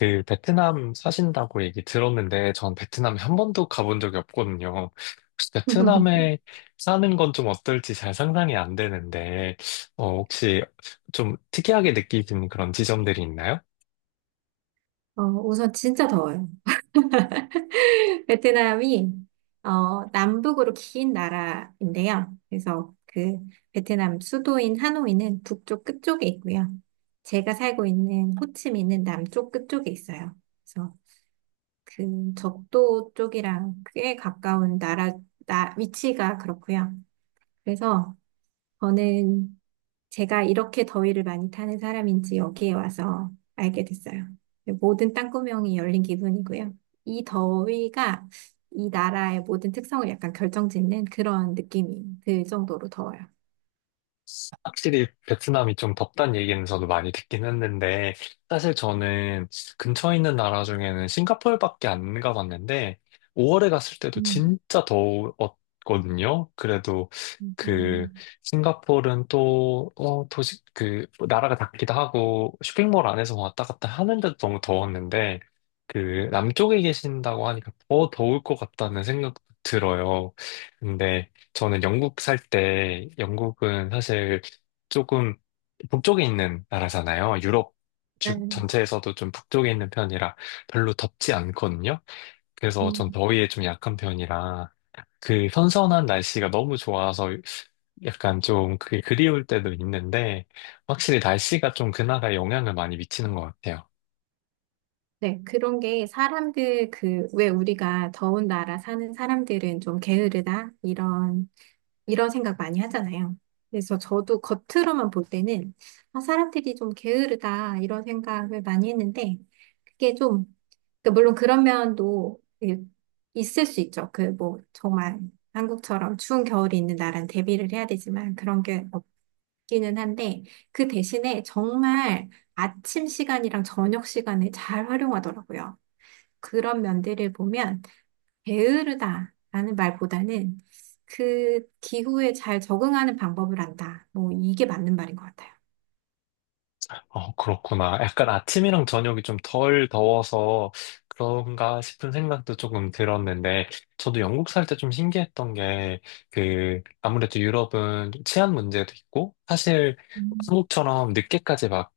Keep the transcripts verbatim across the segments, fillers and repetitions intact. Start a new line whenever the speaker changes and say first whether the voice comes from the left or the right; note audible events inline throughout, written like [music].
left: 그 베트남 사신다고 얘기 들었는데 전 베트남에 한 번도 가본 적이 없거든요. 혹시
right: [laughs]
left: 베트남에 사는 건 좀 어떨지 잘 상상이 안 되는데 어, 혹시 좀 특이하게 느끼는 그런 지점들이 있나요?
right: 어, 우선 진짜 더워요. [laughs] 베트남이 어, 남북으로 긴 나라인데요. 그래서 그 베트남 수도인 하노이는 북쪽 끝쪽에 있고요. 제가 살고 있는 호치민은 남쪽 끝쪽에 있어요. 그래서 그 적도 쪽이랑 꽤 가까운 나라, 나, 위치가 그렇고요. 그래서 저는 제가 이렇게 더위를 많이 타는 사람인지 여기에 와서 알게 됐어요. 모든 땅구멍이 열린 기분이고요. 이 더위가 이 나라의 모든 특성을 약간 결정짓는 그런 느낌이 들 정도로 더워요.
left: 확실히 베트남이 좀 덥단 얘기는 저도 많이 듣긴 했는데, 사실 저는 근처에 있는 나라 중에는 싱가포르밖에 안 가봤는데, 오월에 갔을 때도
right: 음,
left: 진짜 더웠거든요. 그래도
right: 맞아요.
left: 그 싱가포르는 또, 어, 도시, 그, 나라가 작기도 하고, 쇼핑몰 안에서 왔다 갔다 하는데도 너무 더웠는데, 그, 남쪽에 계신다고 하니까 더 더울 것 같다는 생각 들어요. 근데, 저는 영국 살 때, 영국은 사실 조금 북쪽에 있는 나라잖아요. 유럽 주-
right: 네.
left: 전체에서도 좀 북쪽에 있는 편이라 별로 덥지 않거든요. 그래서 전
right: 음.
left: 더위에 좀 약한 편이라 그 선선한 날씨가 너무 좋아서 약간 좀 그게 그리울 때도 있는데 확실히 날씨가 좀 그나마 영향을 많이 미치는 것 같아요.
right: 네, 그런 게 사람들 그, 왜 우리가 더운 나라 사는 사람들은 좀 게으르다? 이런, 이런 생각 많이 하잖아요. 그래서 저도 겉으로만 볼 때는, 아, 사람들이 좀 게으르다, 이런 생각을 많이 했는데, 그게 좀, 그 물론 그런 면도 그 있을 수 있죠. 그 뭐, 정말 한국처럼 추운 겨울이 있는 나라는 대비를 해야 되지만, 그런 게 없기는 한데, 그 대신에 정말 아침 시간이랑 저녁 시간에 잘 활용하더라고요. 그런 면들을 보면 게으르다라는 말보다는 그 기후에 잘 적응하는 방법을 안다. 뭐 이게 맞는 말인 것 같아요.
left: 어, 그렇구나. 약간 아침이랑 저녁이 좀 덜 더워서 그런가 싶은 생각도 조금 들었는데, 저도 영국 살 때 좀 신기했던 게, 그, 아무래도 유럽은 치안 문제도 있고, 사실
right: 음,
left: 한국처럼 늦게까지 막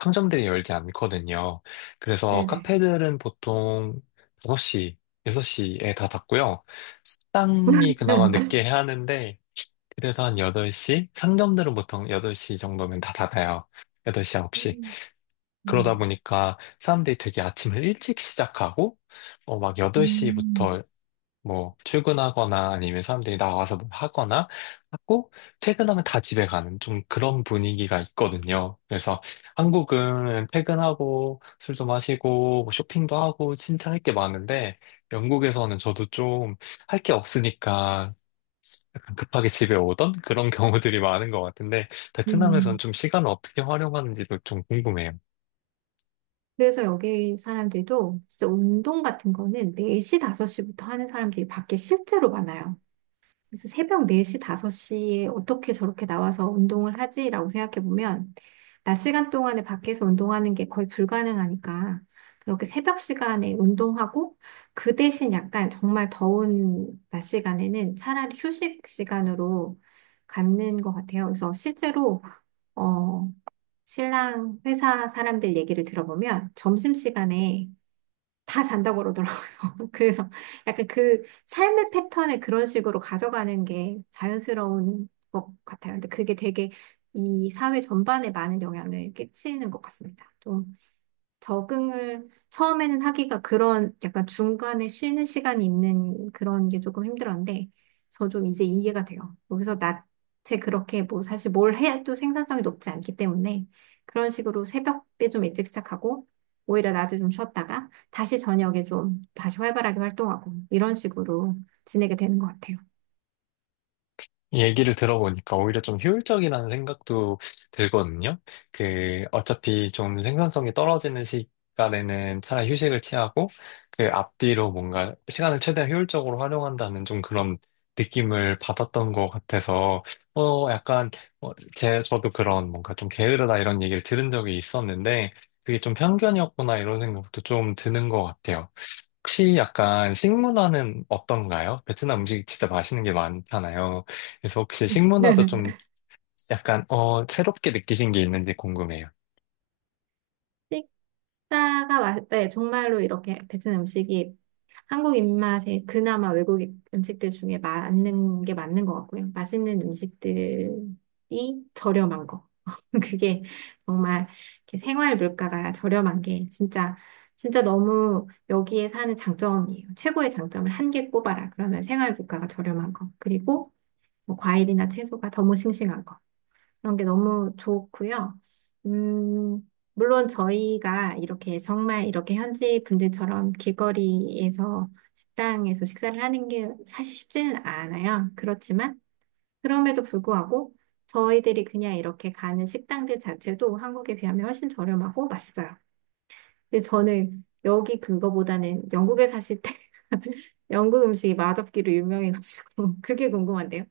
left: 상점들이 열지 않거든요. 그래서
right: 네네.
left: 카페들은 보통 다섯 시 여섯 시에 다 닫고요. 식당이 그나마 늦게
right: [laughs]
left: 해야 하는데, 그래도 한 여덟 시? 상점들은 보통 여덟 시 정도면 다 닫아요. 여덟 시, 아홉 시.
right: 음,
left: 그러다
right: 음.
left: 보니까 사람들이 되게 아침을 일찍 시작하고, 어, 막
right: 음,
left: 여덟 시부터 뭐 출근하거나 아니면 사람들이 나와서 뭐 하거나 하고, 퇴근하면 다 집에 가는 좀 그런 분위기가 있거든요. 그래서 한국은 퇴근하고 술도 마시고 뭐 쇼핑도 하고 진짜 할 게 많은데, 영국에서는 저도 좀 할 게 없으니까 약간 급하게 집에 오던 그런 [laughs] 경우들이 많은 것 같은데, 베트남에서는
right: 음.
left: 좀 시간을 어떻게 활용하는지도 좀 궁금해요.
right: 그래서 여기 사람들도 진짜 운동 같은 거는 네 시, 다섯 시부터 하는 사람들이 밖에 실제로 많아요. 그래서 새벽 네 시, 다섯 시에 어떻게 저렇게 나와서 운동을 하지라고 생각해 보면, 낮 시간 동안에 밖에서 운동하는 게 거의 불가능하니까, 그렇게 새벽 시간에 운동하고, 그 대신 약간 정말 더운 낮 시간에는 차라리 휴식 시간으로 갖는 것 같아요. 그래서 실제로, 어, 신랑 회사 사람들 얘기를 들어보면, 점심시간에 다 잔다고 그러더라고요. [laughs] 그래서 약간 그 삶의 패턴을 그런 식으로 가져가는 게 자연스러운 것 같아요. 근데 그게 되게 이 사회 전반에 많은 영향을 끼치는 것 같습니다. 적응을 처음에는 하기가 그런 약간 중간에 쉬는 시간이 있는 그런 게 조금 힘들었는데 저 좀 이제 이해가 돼요. 여기서 낮에 그렇게 뭐 사실 뭘 해도 생산성이 높지 않기 때문에 그런 식으로 새벽에 좀 일찍 시작하고 오히려 낮에 좀 쉬었다가 다시 저녁에 좀 다시 활발하게 활동하고 이런 식으로 지내게 되는 것 같아요.
left: 얘기를 들어보니까 오히려 좀 효율적이라는 생각도 들거든요. 그, 어차피 좀 생산성이 떨어지는 시간에는 차라리 휴식을 취하고, 그 앞뒤로 뭔가 시간을 최대한 효율적으로 활용한다는 좀 그런 느낌을 받았던 것 같아서, 어, 약간, 어, 제, 저도 그런 뭔가 좀 게으르다 이런 얘기를 들은 적이 있었는데, 그게 좀 편견이었구나 이런 생각도 좀 드는 것 같아요. 혹시 약간 식문화는 어떤가요? 베트남 음식 진짜 맛있는 게 많잖아요. 그래서 혹시 식문화도
right: [laughs]
left: 좀 약간 어 새롭게 느끼신 게 있는지 궁금해요.
right: 식사가 맛, 네, 정말로 이렇게 베트남 음식이 한국 입맛에 그나마 외국 음식들 중에 맞는 게 맞는 것 같고요. 맛있는 음식들이 저렴한 거. [laughs] 그게 정말 이렇게 생활 물가가 저렴한 게 진짜, 진짜 너무 여기에 사는 장점이에요. 최고의 장점을 한 개 꼽아라. 그러면 생활 물가가 저렴한 거. 그리고 뭐 과일이나 채소가 너무 싱싱한 거. 그런 게 너무 좋고요. 음, 물론 저희가 이렇게 정말 이렇게 현지 분들처럼 길거리에서 식당에서 식사를 하는 게 사실 쉽지는 않아요. 그렇지만 그럼에도 불구하고 저희들이 그냥 이렇게 가는 식당들 자체도 한국에 비하면 훨씬 저렴하고 맛있어요. 근데 저는 여기 그거보다는 영국에 사실 때 [laughs] 영국 음식이 맛없기로 유명해가지고 [laughs] 그게 궁금한데요.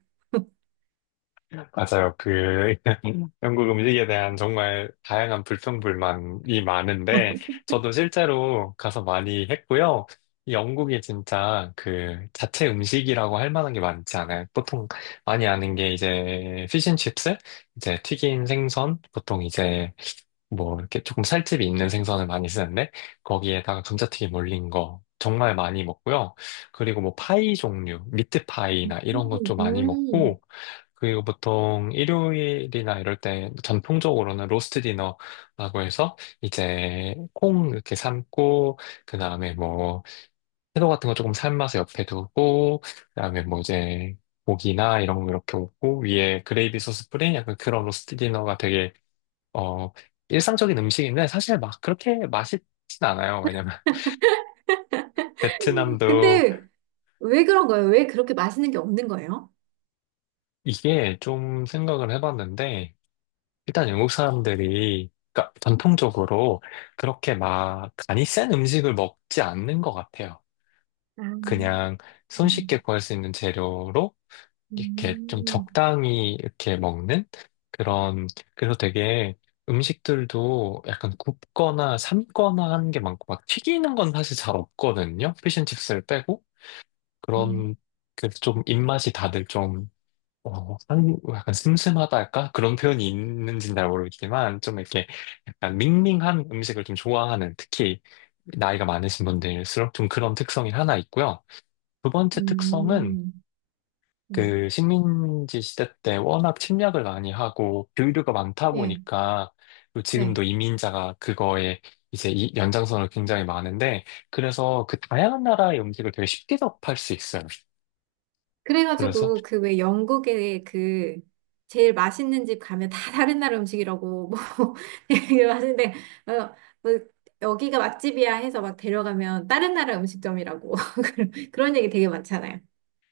left: 맞아요. 그 [laughs] 영국 음식에 대한 정말 다양한 불평불만이 많은데 저도 실제로 가서 많이 했고요. 이 영국이 진짜 그 자체 음식이라고 할 만한 게 많지 않아요. 보통 많이 아는 게 이제 피쉬앤칩스, 이제 튀긴 생선, 보통 이제 뭐 이렇게 조금 살집이 있는 생선을 많이 쓰는데 거기에다가 감자튀김 올린 거 정말 많이 먹고요. 그리고 뭐 파이 종류, 미트 파이나 이런
right: 음,
left: 것도 많이
right: 음.
left: 먹고 그리고 보통 일요일이나 이럴 때 전통적으로는 로스트 디너라고 해서 이제 콩 이렇게 삶고 그다음에 뭐 채소 같은 거 조금 삶아서 옆에 두고 그다음에 뭐 이제 고기나 이런 거 이렇게 얹고 위에 그레이비 소스 뿌린 약간 그런 로스트 디너가 되게 어, 일상적인 음식인데 사실 막 그렇게 맛있진 않아요. 왜냐면 [laughs] 베트남도
right: 근데 왜 그런 거예요? 왜 그렇게 맛있는 게 없는 거예요?
left: 이게 좀 생각을 해봤는데 일단 영국 사람들이 그러니까 전통적으로 그렇게 막 간이 센 음식을 먹지 않는 것 같아요.
right: 아, 음,
left: 그냥 손쉽게 구할 수 있는 재료로 이렇게 좀
right: 음,
left: 적당히 이렇게 먹는 그런, 그래서 되게 음식들도 약간 굽거나 삶거나 하는 게 많고, 막 튀기는 건 사실 잘 없거든요. 피쉬앤칩스를 빼고.
right: 음,
left: 그런, 그래서 좀 입맛이 다들 좀, 어, 한- 약간 슴슴하다 할까? 그런 표현이 있는지는 잘 모르겠지만, 좀 이렇게 약간 밍밍한 음식을 좀 좋아하는, 특히 나이가 많으신 분들일수록 좀 그런 특성이 하나 있고요. 두 번째 특성은
right: 음, 음.
left: 그 식민지 시대 때 워낙 침략을 많이 하고 교류가 많다
right: 예,
left: 보니까 또
right: 네.
left: 지금도 이민자가 그거에 이제 이 연장선을 굉장히 많은데 그래서 그 다양한 나라의 음식을 되게 쉽게 접할 수 있어요.
right: 그래가지고 그 왜 영국에 그 제일 맛있는 집 가면 다 다른 나라 음식이라고 뭐 [laughs] 되게 맛있는데 어, 뭐 여기가 맛집이야 해서 막 데려가면 다른 나라 음식점이라고 [laughs] 그런 얘기 되게 많잖아요.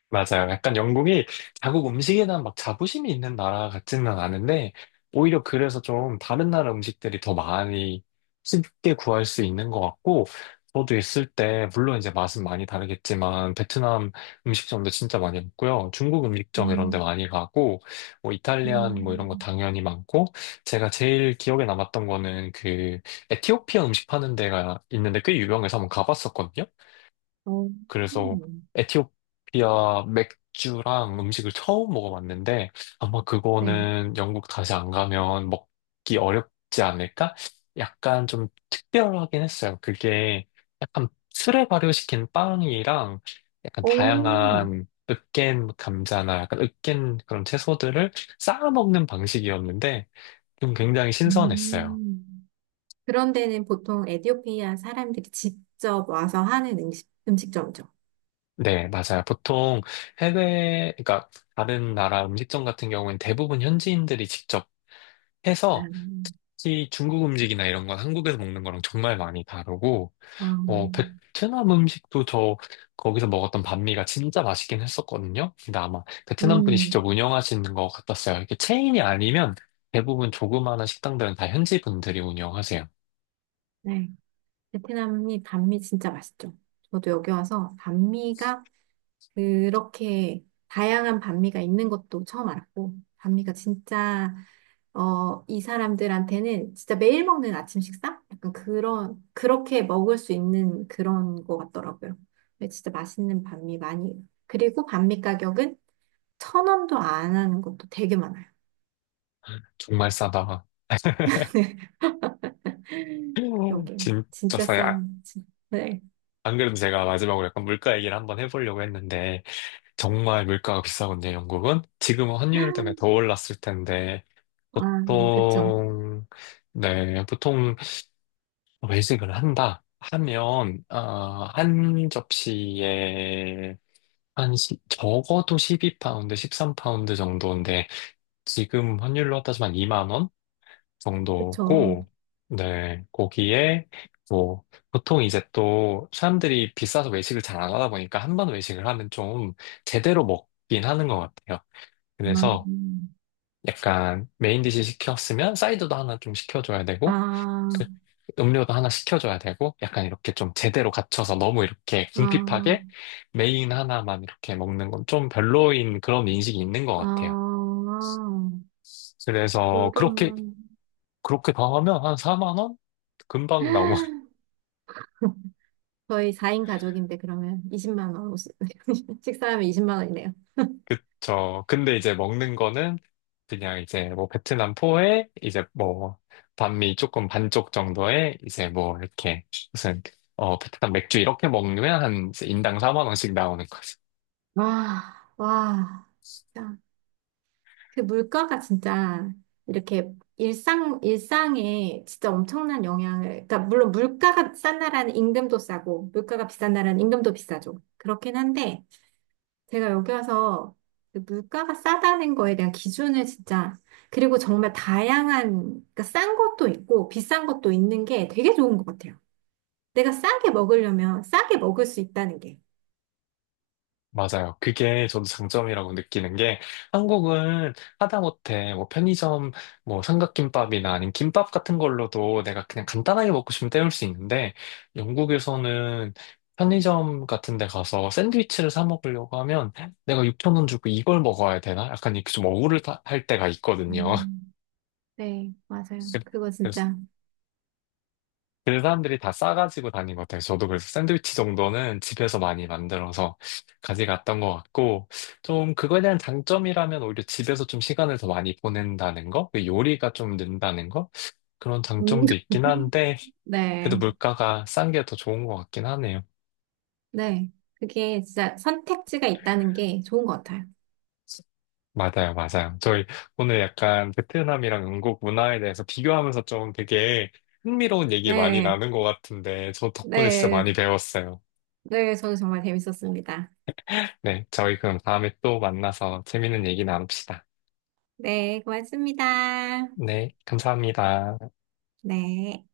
left: 맞아요. 약간 영국이 자국 음식에 대한 막 자부심이 있는 나라 같지는 않은데, 오히려 그래서 좀 다른 나라 음식들이 더 많이 쉽게 구할 수 있는 것 같고, 저도 있을 때, 물론 이제 맛은 많이 다르겠지만, 베트남 음식점도 진짜 많이 먹고요. 중국 음식점 이런 데
right: 음,
left: 많이 가고, 뭐 이탈리안 뭐 이런 거
right: 음.
left: 당연히 많고, 제가 제일 기억에 남았던 거는 그 에티오피아 음식 파는 데가 있는데 꽤 유명해서 한번 가봤었거든요.
right: 어,
left: 그래서
right: 음.
left: 에티오피아 맥주랑 음식을 처음 먹어봤는데 아마
right: 네.
left: 그거는 영국 다시 안 가면 먹기 어렵지 않을까? 약간 좀 특별하긴 했어요. 그게 약간 술에 발효시킨 빵이랑 약간
right: 오,
left: 다양한 으깬 감자나 약간 으깬 그런 채소들을 쌓아 먹는 방식이었는데 좀 굉장히 신선했어요.
right: 음. 그런 데는 보통 에티오피아 사람들이 직접 와서 하는 음식, 음식점이죠.
left: 네, 맞아요. 보통 해외, 그러니까 다른 나라 음식점 같은 경우엔 대부분 현지인들이 직접 해서
right: 음,
left: 특히 중국 음식이나 이런 건 한국에서 먹는 거랑 정말 많이 다르고,
right: 어,
left: 어, 베트남 음식도 저 거기서 먹었던 반미가 진짜 맛있긴 했었거든요. 근데 아마 베트남 분이
right: 음,
left: 직접 운영하시는 것 같았어요. 이렇게 체인이 아니면 대부분 조그마한 식당들은 다 현지 분들이 운영하세요.
right: 네. 베트남이 반미 진짜 맛있죠. 저도 여기 와서 반미가 그렇게 다양한 반미가 있는 것도 처음 알았고, 반미가 진짜, 어, 이 사람들한테는 진짜 매일 먹는 아침 식사? 약간 그런, 그렇게 먹을 수 있는 그런 거 같더라고요. 근데 진짜 맛있는 반미 많이. 그리고 반미 가격은 천 원도 안 하는 것도 되게 많아요.
left: 정말 싸다가.
right: [laughs]
left: [laughs]
right: 그러게.
left: 진짜
right: 진짜
left: 싸요. 아,
right: 싼, 진- 네.
left: 안 그래도 제가 마지막으로 약간 물가 얘기를 한번 해보려고 했는데, 정말 물가가 비싸거든요, 영국은. 지금은 환율 때문에 더 올랐을 텐데,
right: 아, 그쵸.
left: 보통, 네, 보통 외식을 한다 하면, 아, 한 접시에 한 시- 적어도 십이 파운드, 십삼 파운드 정도인데, 지금 환율로 따지면 이만 원
right: 그쵸.
left: 정도고, 네, 거기에 뭐, 보통 이제 또 사람들이 비싸서 외식을 잘 안 하다 보니까 한 번 외식을 하면 좀 제대로 먹긴 하는 것 같아요.
right: 아,
left: 그래서
right: 음.
left: 약간 메인 디시 시켰으면 사이드도 하나 좀 시켜줘야 되고
right: 아,
left: 그 음료도 하나 시켜줘야 되고 약간 이렇게 좀 제대로 갖춰서 너무 이렇게
right: 아.
left: 궁핍하게 메인 하나만 이렇게 먹는 건 좀 별로인 그런 인식이 있는 것
right: 아,
left: 같아요. 그래서 그렇게
right: 그러면
left: 그렇게 더 하면 한 사만 원 금방
right: [laughs] 저희 사 인 가족인데 그러면 이십만 원오 [laughs] 식사하면 이십만 원이네요.
left: 그쵸. 근데 이제 먹는 거는 그냥 이제 뭐 베트남 포에 이제 뭐 반미 조금 반쪽 정도에 이제 뭐 이렇게 무슨 어 베트남 맥주 이렇게 먹으면 한 이제 인당 사만 원씩 나오는
right: 와, 와, 진짜 그 물가가 진짜 이렇게 일상 일상에 진짜 엄청난 영향을 그러니까 물론 물가가 싼 나라는 임금도 싸고 물가가 비싼 나라는 임금도 비싸죠. 그렇긴 한데 제가 여기 와서 그 물가가 싸다는 거에 대한 기준을 진짜, 그리고 정말 다양한, 그러니까 싼 것도 있고 비싼 것도 있는 게 되게 좋은 것 같아요. 내가 싸게 먹으려면 싸게 먹을 수 있다는 게.
left: 맞아요. 그게 저도 장점이라고 느끼는 게 한국은 하다못해 뭐 편의점 뭐 삼각김밥이나 아니면 김밥 같은 걸로도 내가 그냥 간단하게 먹고 싶으면 때울 수 있는데 영국에서는 편의점 같은 데 가서 샌드위치를 사 먹으려고 하면 내가 육천 원 주고 이걸 먹어야 되나? 약간 이렇게 좀 억울할 때가 있거든요.
right: 음, 네, 맞아요.
left: [laughs]
right: 그거
left: 그래서
right: 진짜.
left: 그 사람들이 다 싸가지고 다닌 것 같아요. 저도 그래서 샌드위치 정도는 집에서 많이 만들어서 가져갔던 것 같고, 좀 그거에 대한 장점이라면 오히려 집에서 좀 시간을 더 많이 보낸다는 거? 그 요리가 좀 는다는 거? 그런
right: 음,
left: 장점도 있긴
right: [laughs]
left: 한데, 그래도
right: 네,
left: 물가가 싼 게 더 좋은 것 같긴 하네요.
right: 네. 그게 진짜 선택지가 있다는 게 좋은 것 같아요.
left: 맞아요, 맞아요. 저희 오늘 약간 베트남이랑 영국 문화에 대해서 비교하면서 좀 되게 흥미로운 얘기 많이
right: 네,
left: 나눈 것 같은데, 저 덕분에 진짜
right: 네,
left: 많이 배웠어요.
right: 네. 저도 정말 재밌었습니다.
left: 네, 저희 그럼 다음에 또 만나서 재밌는 얘기 나눕시다.
right: 네, 고맙습니다.
left: 네, 감사합니다.
right: 네.